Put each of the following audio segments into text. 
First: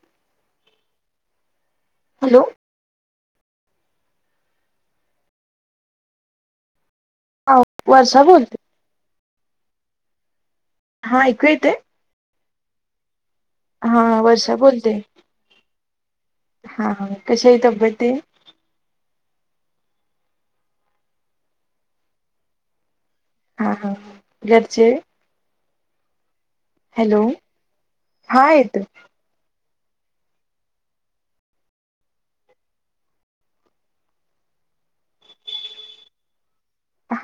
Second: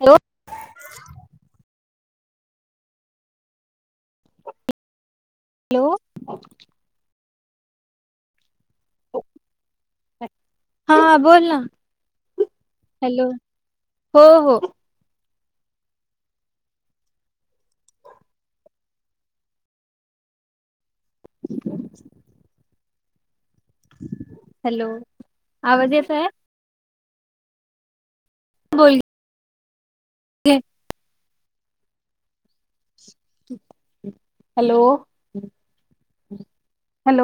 Hello. Hello. Hello. आहो वर्षा बोलते. हा हा ऐकू बोल ना. येते हॅलो. हा हा हो हो वर्षा बोलते. हा हा कशी आहे तब्येती? ह [inaudible] हां हां घरचे आवज येतोय आहे? हॅलो हा येतोय. के [unintelligible] हॅलो,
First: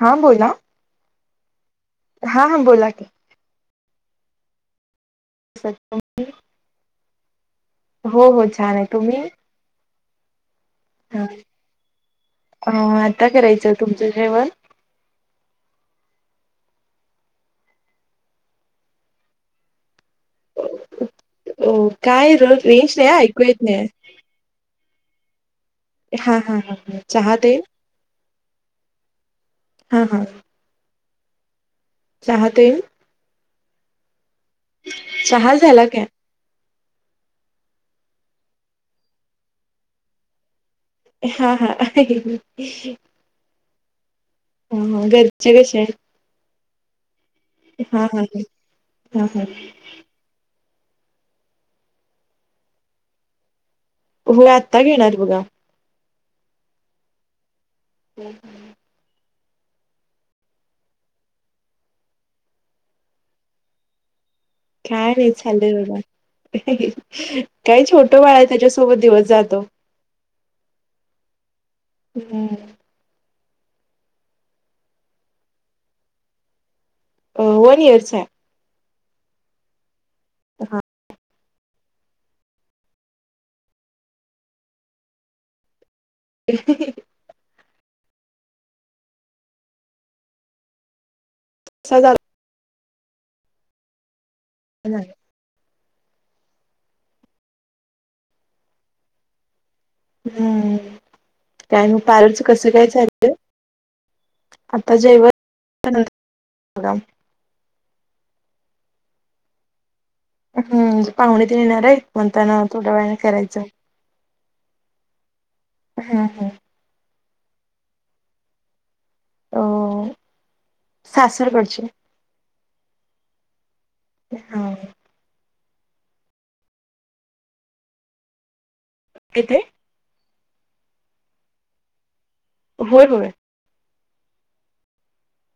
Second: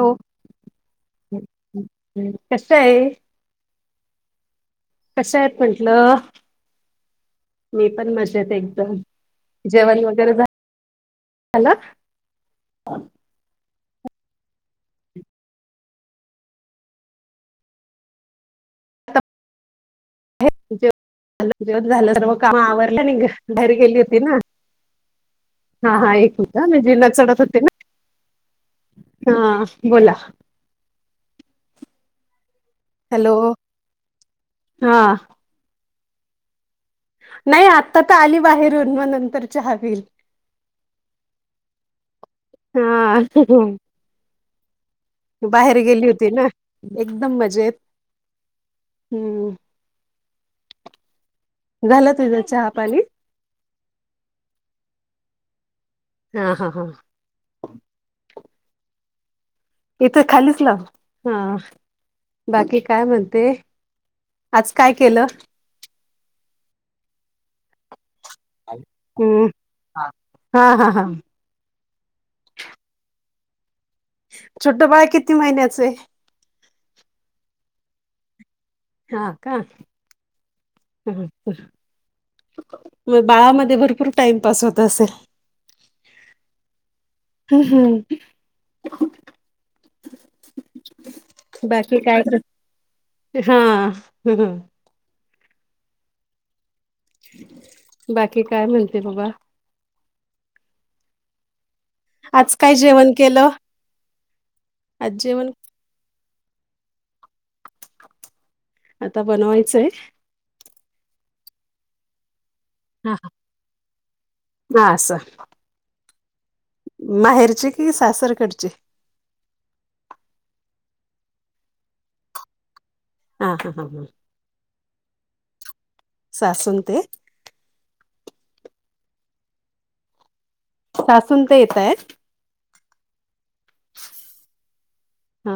हा बोला हा हा कशा बोला आहे? की कशा आहेत म्हंटलं? हो मी पण मजेत हो आहे छान एकदम जेवण वगैरे झाल. ह आता करायचं. तुमचं जेवण? हेच अ जेवण झालं तर मग काय सर्व र काम रेंज नाही आवरल्यानी ऐकू घरी येत बाहेर नाही गेली होती ना. हा हा एक हा मिनट हा. जिन्हा चहा चढत ते होते ना. हा हा बोला. हा चहा दे हॅलो हा.. चहा झाला काय? नाही आत्ता तर आली बाहेरून म नंतर चहा पिल. हा हा. हा घरचे बाहेर कसे आहेत गेली होती होती ना एकदम मजे हा हा हा हा हा. झाला तुझा चहा, पाणी? हो मी आत्ता घेणार बघा. हा हा हा. हम्म, हम्म. इथं खालीच लाव हा बाकी काय म्हणते? आज काय केलं? नाही चाललंय बाघा, काही छोट बाळ- त्याच्यासोबत दिवस हम्म जातो. हा हा हा. [inaudible] छोटं बाळ किती महिन्याच हाय? वन इयरच आहे. हा का? हा [inaudible] मग बाळामध्ये भरपूर टाइमपास होत असेल? [inaudible] [inaudible] बाकी असा काय? जातो [unintelligible] [inaudible] बाकी काय म्हणते बाबा? हम्म, काय म्ह- बारच [unintelligible] आज कस काय जेवण चाललं केलं? आता आज जेव्हा- जेवण [unintelligible] आता बनवायचंय. हम्म, पाहुणे तेन येणार आहे, म्हणताना थोड्या वेळेन करायचं. हा असं. हं, हं. माहेरची कि सासरकडची? अ.. सासरकडची. हा हा. [unintelligible] [inaudible] सासून ते- किती? सासू अन ते येतायेत. होय, होय. [unintelligible]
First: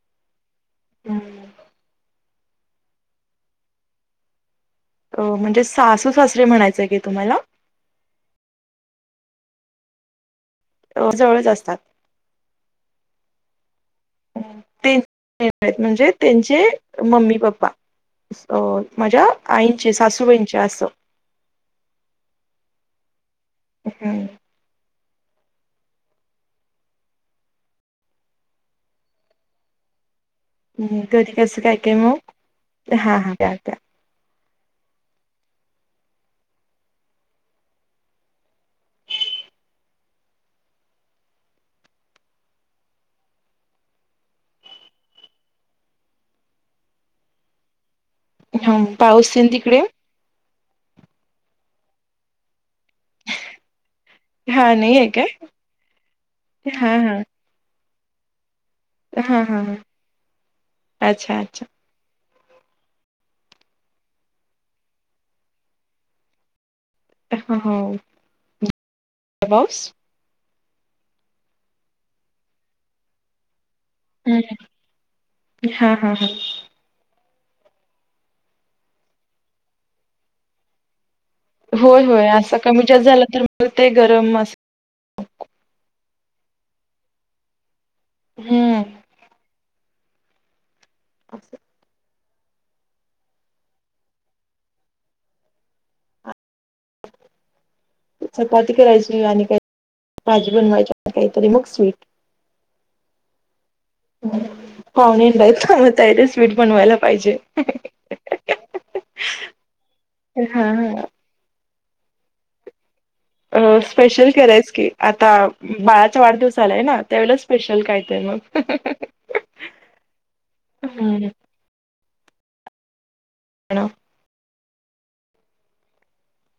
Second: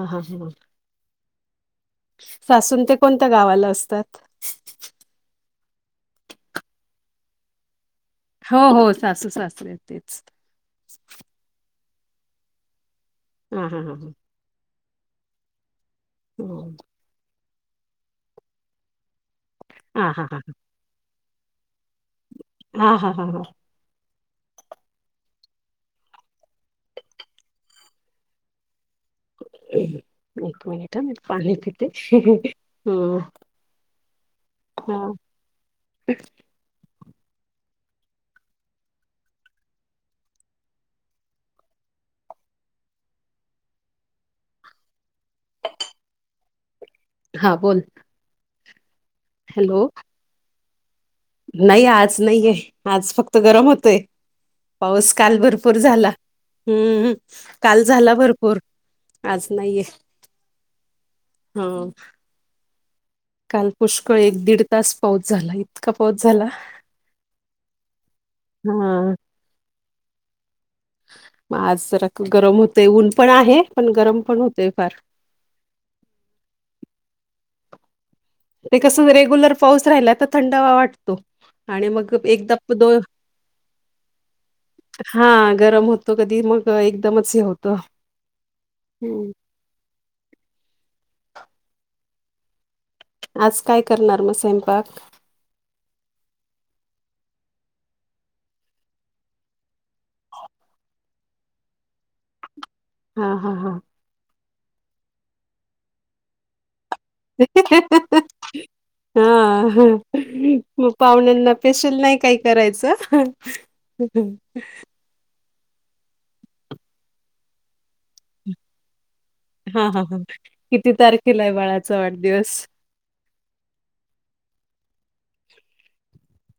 हा, हा. [inaudible] सासू अन ते कोणत्या गावाला असतात? अ म्हणजे सासू, सासरे म्हणायचंय की तुम्हाला? हो, हो सासू सासरे तेच. जवळच असतात. हा, हा, हा. ते येतेय म्हणजे हा त्येंचे- मम्मी, पप्पा अ माझ्या आईंचे हा हा सासूबाईंचे असं. हा, हा, हा, हा. हं. [inaudible] एक मनिट ह, मी कधी पाणी कसं काय पिते. काय मग हा हं. हा त्या त्या मग? हा बोल. हा, पाऊस येन तिकडे? हॅलो नाही आज नाईये, आज फक्त गरम होतय. हा नाही आहे पाऊस काय काल भरपूर झाला. हा हम्म. हा काल झाला भरपूर. हा हा आज हा नाही येत अच्छा अच्छा हा. काल पुष्कळ एक, दीड तास पाऊस झाला इतका पाऊस झाला. हा. पाऊस. म आज जरा गरम होतेय ऊन पण आहे पण गरम पण हम्म होतेय फार. हा हा हा. ते कस रेगुलर पाऊस राहिला तर थंडावा वाटतो. आणि होय, मग होय एकदा असं कमी दोन जास्त झाला तर मग ते गरम अस. हा गरम होतो कधी मग एकदमच हे होत. हम्म.. असं. आज काय करणार मग स्वयंपाक? चपाती करायची आणि काही तरी भाजी बनवायची आणि काहीतरी मग स्वीट. हा हा हा. पावणेन लय थांबता आहेेतरे स्वीट बनवायला पाहिजे ह हा ह हा पावण्यांना स्पेशल नाही काही करायचं? अ स्पेशल हा करायच की आता बाळाचा वाढदिवस आलाय ना त्यावेळे स्पेशल काय तर मग. हा हा हा किती हम्म. तारखेला आहे बाळाचा वाढदिवस? न [inaudible]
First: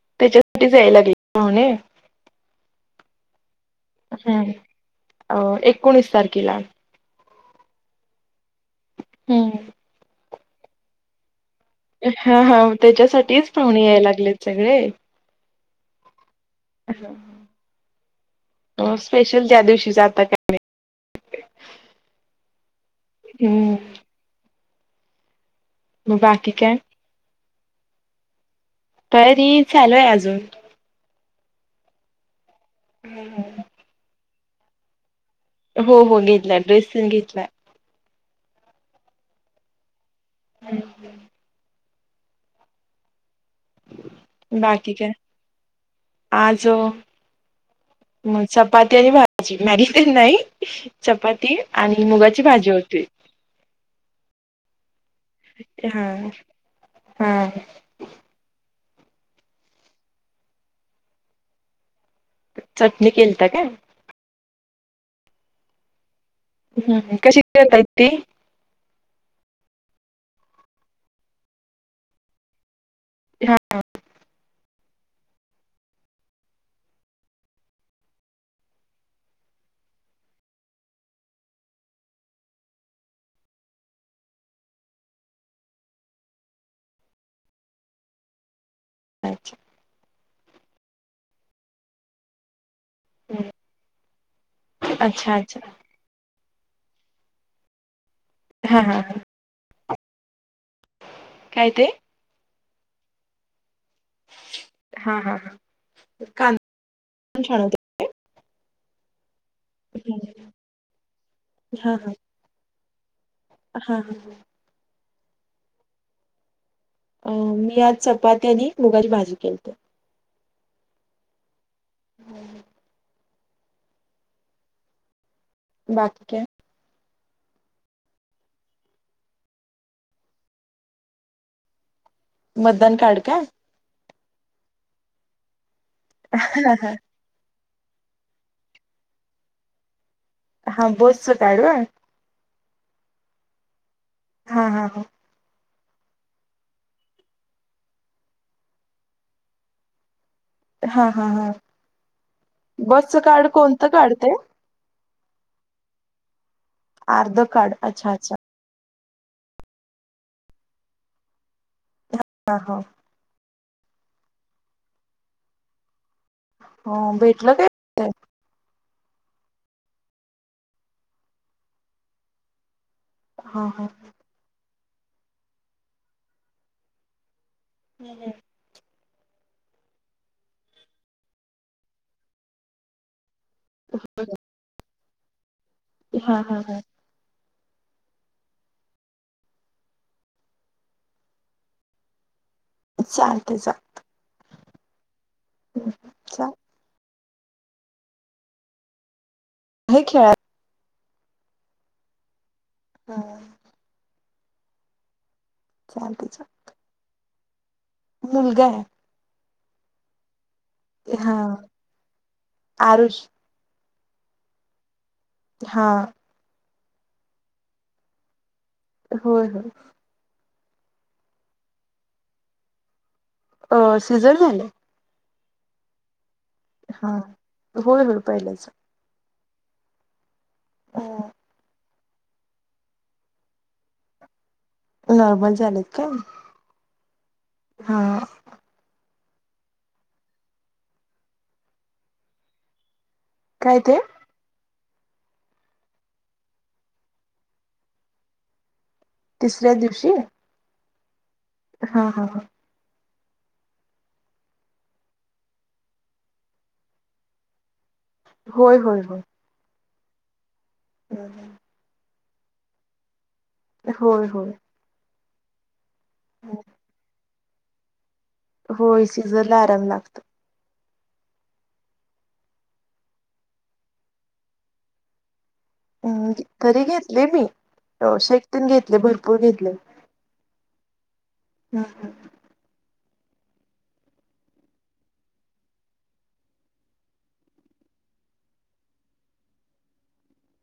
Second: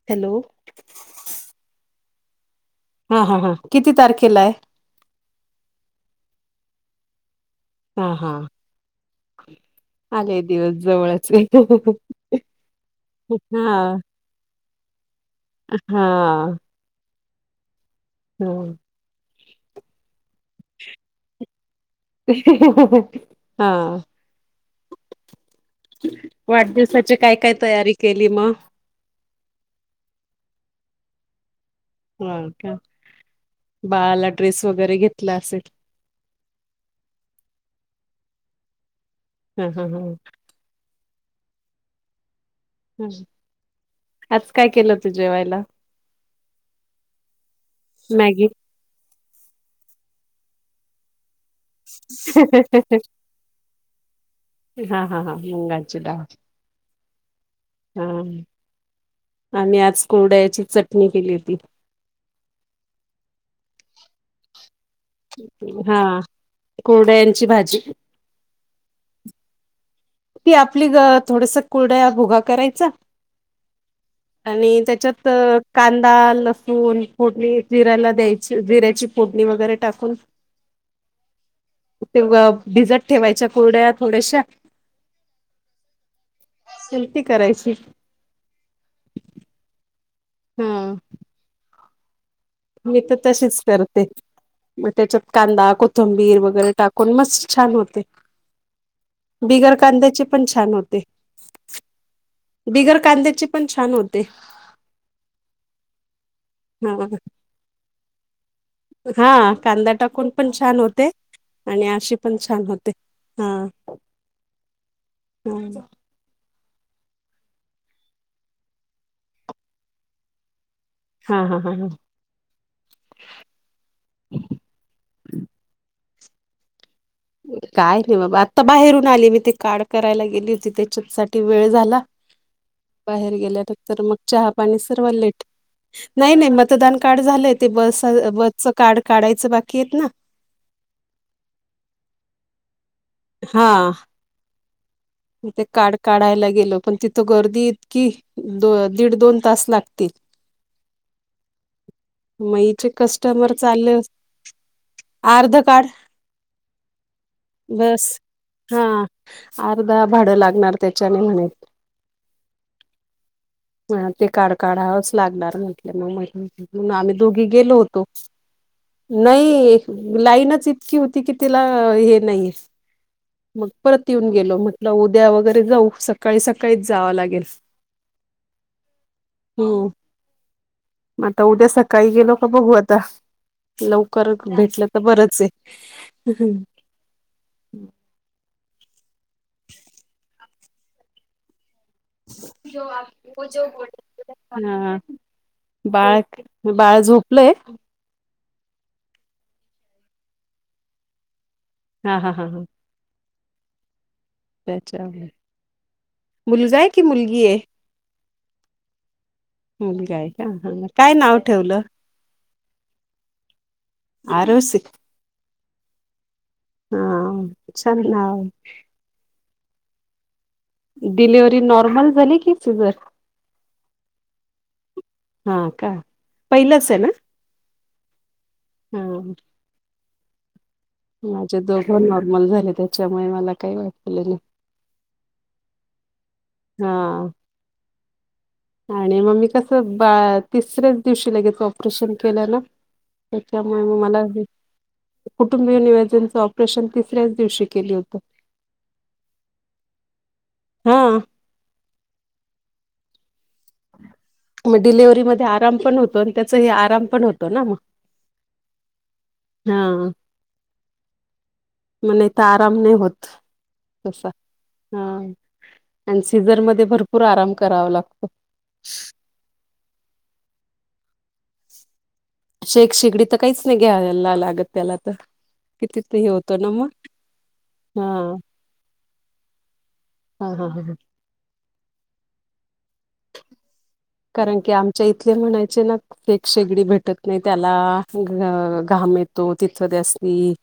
हॅलो त्याच्यासाठी यायला लागलेत पाहुणे. हा हा हा. किती तारखेला आहे? हम्म, अ एकोणीस तारखेला. हा हा आले दिवस जवळचे नाही? हा हा त्याच्यासाठीच पाहुणे हा याय लागलेत सगळे. हा. ह. हो, हो. स्पेशल त्या दिवशी आता काय हा. हम्म. मग बाकी काय वाढदिवसाची काय, काय तयारी केली मग? तरी चालू हाय अजून. हा का बाळाला ड्रेस वगैरे घेतला असेल? हो हो घेतलाये ड्रेस पण घेतलाये. हम्म, हम्म. हॅलो. हम्म आज काय केलं होत जेवायला? आज मग मॅगी. चपाती आणि भाजी मॅग्गी तेन नाही चपाती आणि मुगाची भाजी होती हा हा हा मुंगाची हा. डाळ हा.. हा आम्ही आज कोरड्याची चटणी केली होती. चटणी केलता काय? हा हम्म कशी कोरड्यांची भाजी. करताय ती? ती आपली थोडस कुर्ड्या भुगा करायचा. [unintelligible] आणि त्याच्यात कांदा, लसूण फोडणी जिऱ्याला द्यायची. जिऱ्याची फोडणी वगैरे टाकून. [inaudible] ते व भिजत ठेवायच्या कुरडया, थोड्याशा. शिलपी करायची. अच्छा. हम. मी तर तशीच करते. मग त्याच्यात अच्छा अच्छा कांदा, कोथ तंबीर वगैरे टाकून, मस्त छान होते. हां, हां, हां. बिगर कांद्याची पण छान होते. काय ते? बिगर कांद्याची पण छान होते. हा, हा, हा. कान ह अ. खूप छान होते. हा. कांदा टाकून पण छान होते. आणि हा आशी पण छान होते. हा. हा, हा, हा. हो, ना. अ मी आज, चपाती आणि मुगाची भाजी केलते. हा, हा, हा, ह. हम्. बाकी काय? काय नाही बाबा. आता बाहेरून आली मी. ते काड करायला गेली होती. त्याच्यातसाठी वेळ झाला. मतदान कार्ड बाहेर का? गेल्यानंतर मग चहापाणी सर्व लेट. नाही - नाही हा हा मतदान काढ झालंय. ते बस- बसच कार्ड काढायचं बाकीयेत ना. हा, बसच कार्ड होय. हा. हा, हा, हा. ते काड काढायला गेलो. पण तिथं गर्दी इतकी दो दीड - दोन तास लागतील. हा हा हा म हीचे बसचं कार्ड कस्टमर कोणतं चालले कार्ड ते? आर्ध कार्ड. आर्ध कार्ड. अच्छा- अच्छा. हा, अर्धा भाडं लागणार त्याच्याने, म्हणे. ह, ह. ह, ते कार्ड काढावंच लागणार, म्हटलं. मग म्हणून म्हून, हा आम्ही दोघी भेटलं काय? गेलो होतो. नाही, लाईनच इतकी होती कि, तिला हे नाहीये हा मग हा परत येऊन गेलो. म्हटलं, उद्या वगैरे जाऊ. सकाळी सकाळीच जावं लागेल. ह, ह. हम्म. मग आता उद्या सकाळी गेलो का, बघू आता. लवकर भेटलं तर बरंचय. हां हां हां. [inaudible] चालतंय चालतंय. हा बाळ चा बाळ झोपलंय? हे खेळा हा हा हा हा. हा. त्याच चालते चाल. मुलगा आहे की? मुलगी आहे? मुलगा आहे. मुलगा आहे. काय हा नाव ठेवलं? आरुष आरोस हा. हा छान नाव आहे. होय होय ‌. डिलिव्हरी नॉर्मल झाली की सिझर? अं सिझर झालय. हा का. पहिलंच हा होय, होय पहिल्याच. हम्म. माझे दोघं नॉर्मल झाले त्याच्यामुळे मला काही वाटले नाही. नॉर्मल झालेत काय? हा हा. आणि मग मी कसं बा तिसऱ्याच दिवशी लगेचं ऑपरेशन केल्या ना. काय त्याच्यामुळे ते मग मला हे कुटुंबीय नियोजनचं ऑपरेशन तिसऱ्या दिवशी केली होतं. तिसऱ्या दिवशी? हम्म. हा हा हा. मग डिलिव्हरी मध्ये आराम पण होतो आणि त्याचाही आराम पण होतो ना मग. होय, होय, होय. हा. हम् हम. [inaudible] म नाहीत आराम नाही होत. होय तसा होय हा आणि सीझर मध्ये भरपूर आराम करावा लागतो. होय, सीझरला आराम लागतो. शेक, शेगडी तर काहीच नाही घ्या लागत त्याला तर. किती ते हे हम्म, होतं ना तरी मग घेतले मी हा शेकतेन घेतले भरपूर घेतले. हा हा ह ह. हम्म. कारण की, आमच्या इथले म्हणायचे ना शेक, शेगडी भेटत नाही त्याला घाम येतो तिथ त्यासनी.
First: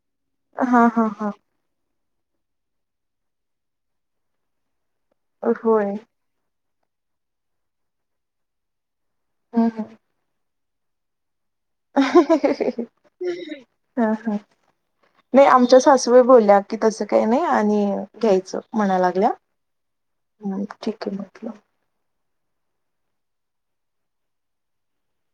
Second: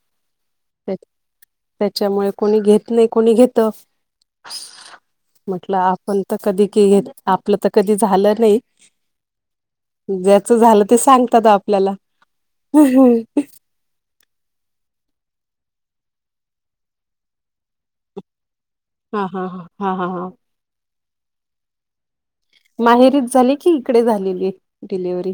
हा हा हा. त्याच्यामुळे कोणी घेत नाही कोणी घेत म्हटलं होय आपण तर कधी क घे आपलं तर कधी झालं नाही. हम्म हम्म. ज्याच झालं ते, सांगतात आप ह्ह्ह [unintelligible] ह ह. नाही आमच्या सासूबाई बोलल्या की, तसं काही नाही, आणि घ्यायचं. म्हणाय हा लागल्या, हा हा हा हा हा. ठीके म्हटलं. माहेरीच झाली. की इकडे झालेलीय, डिलेव्हरी?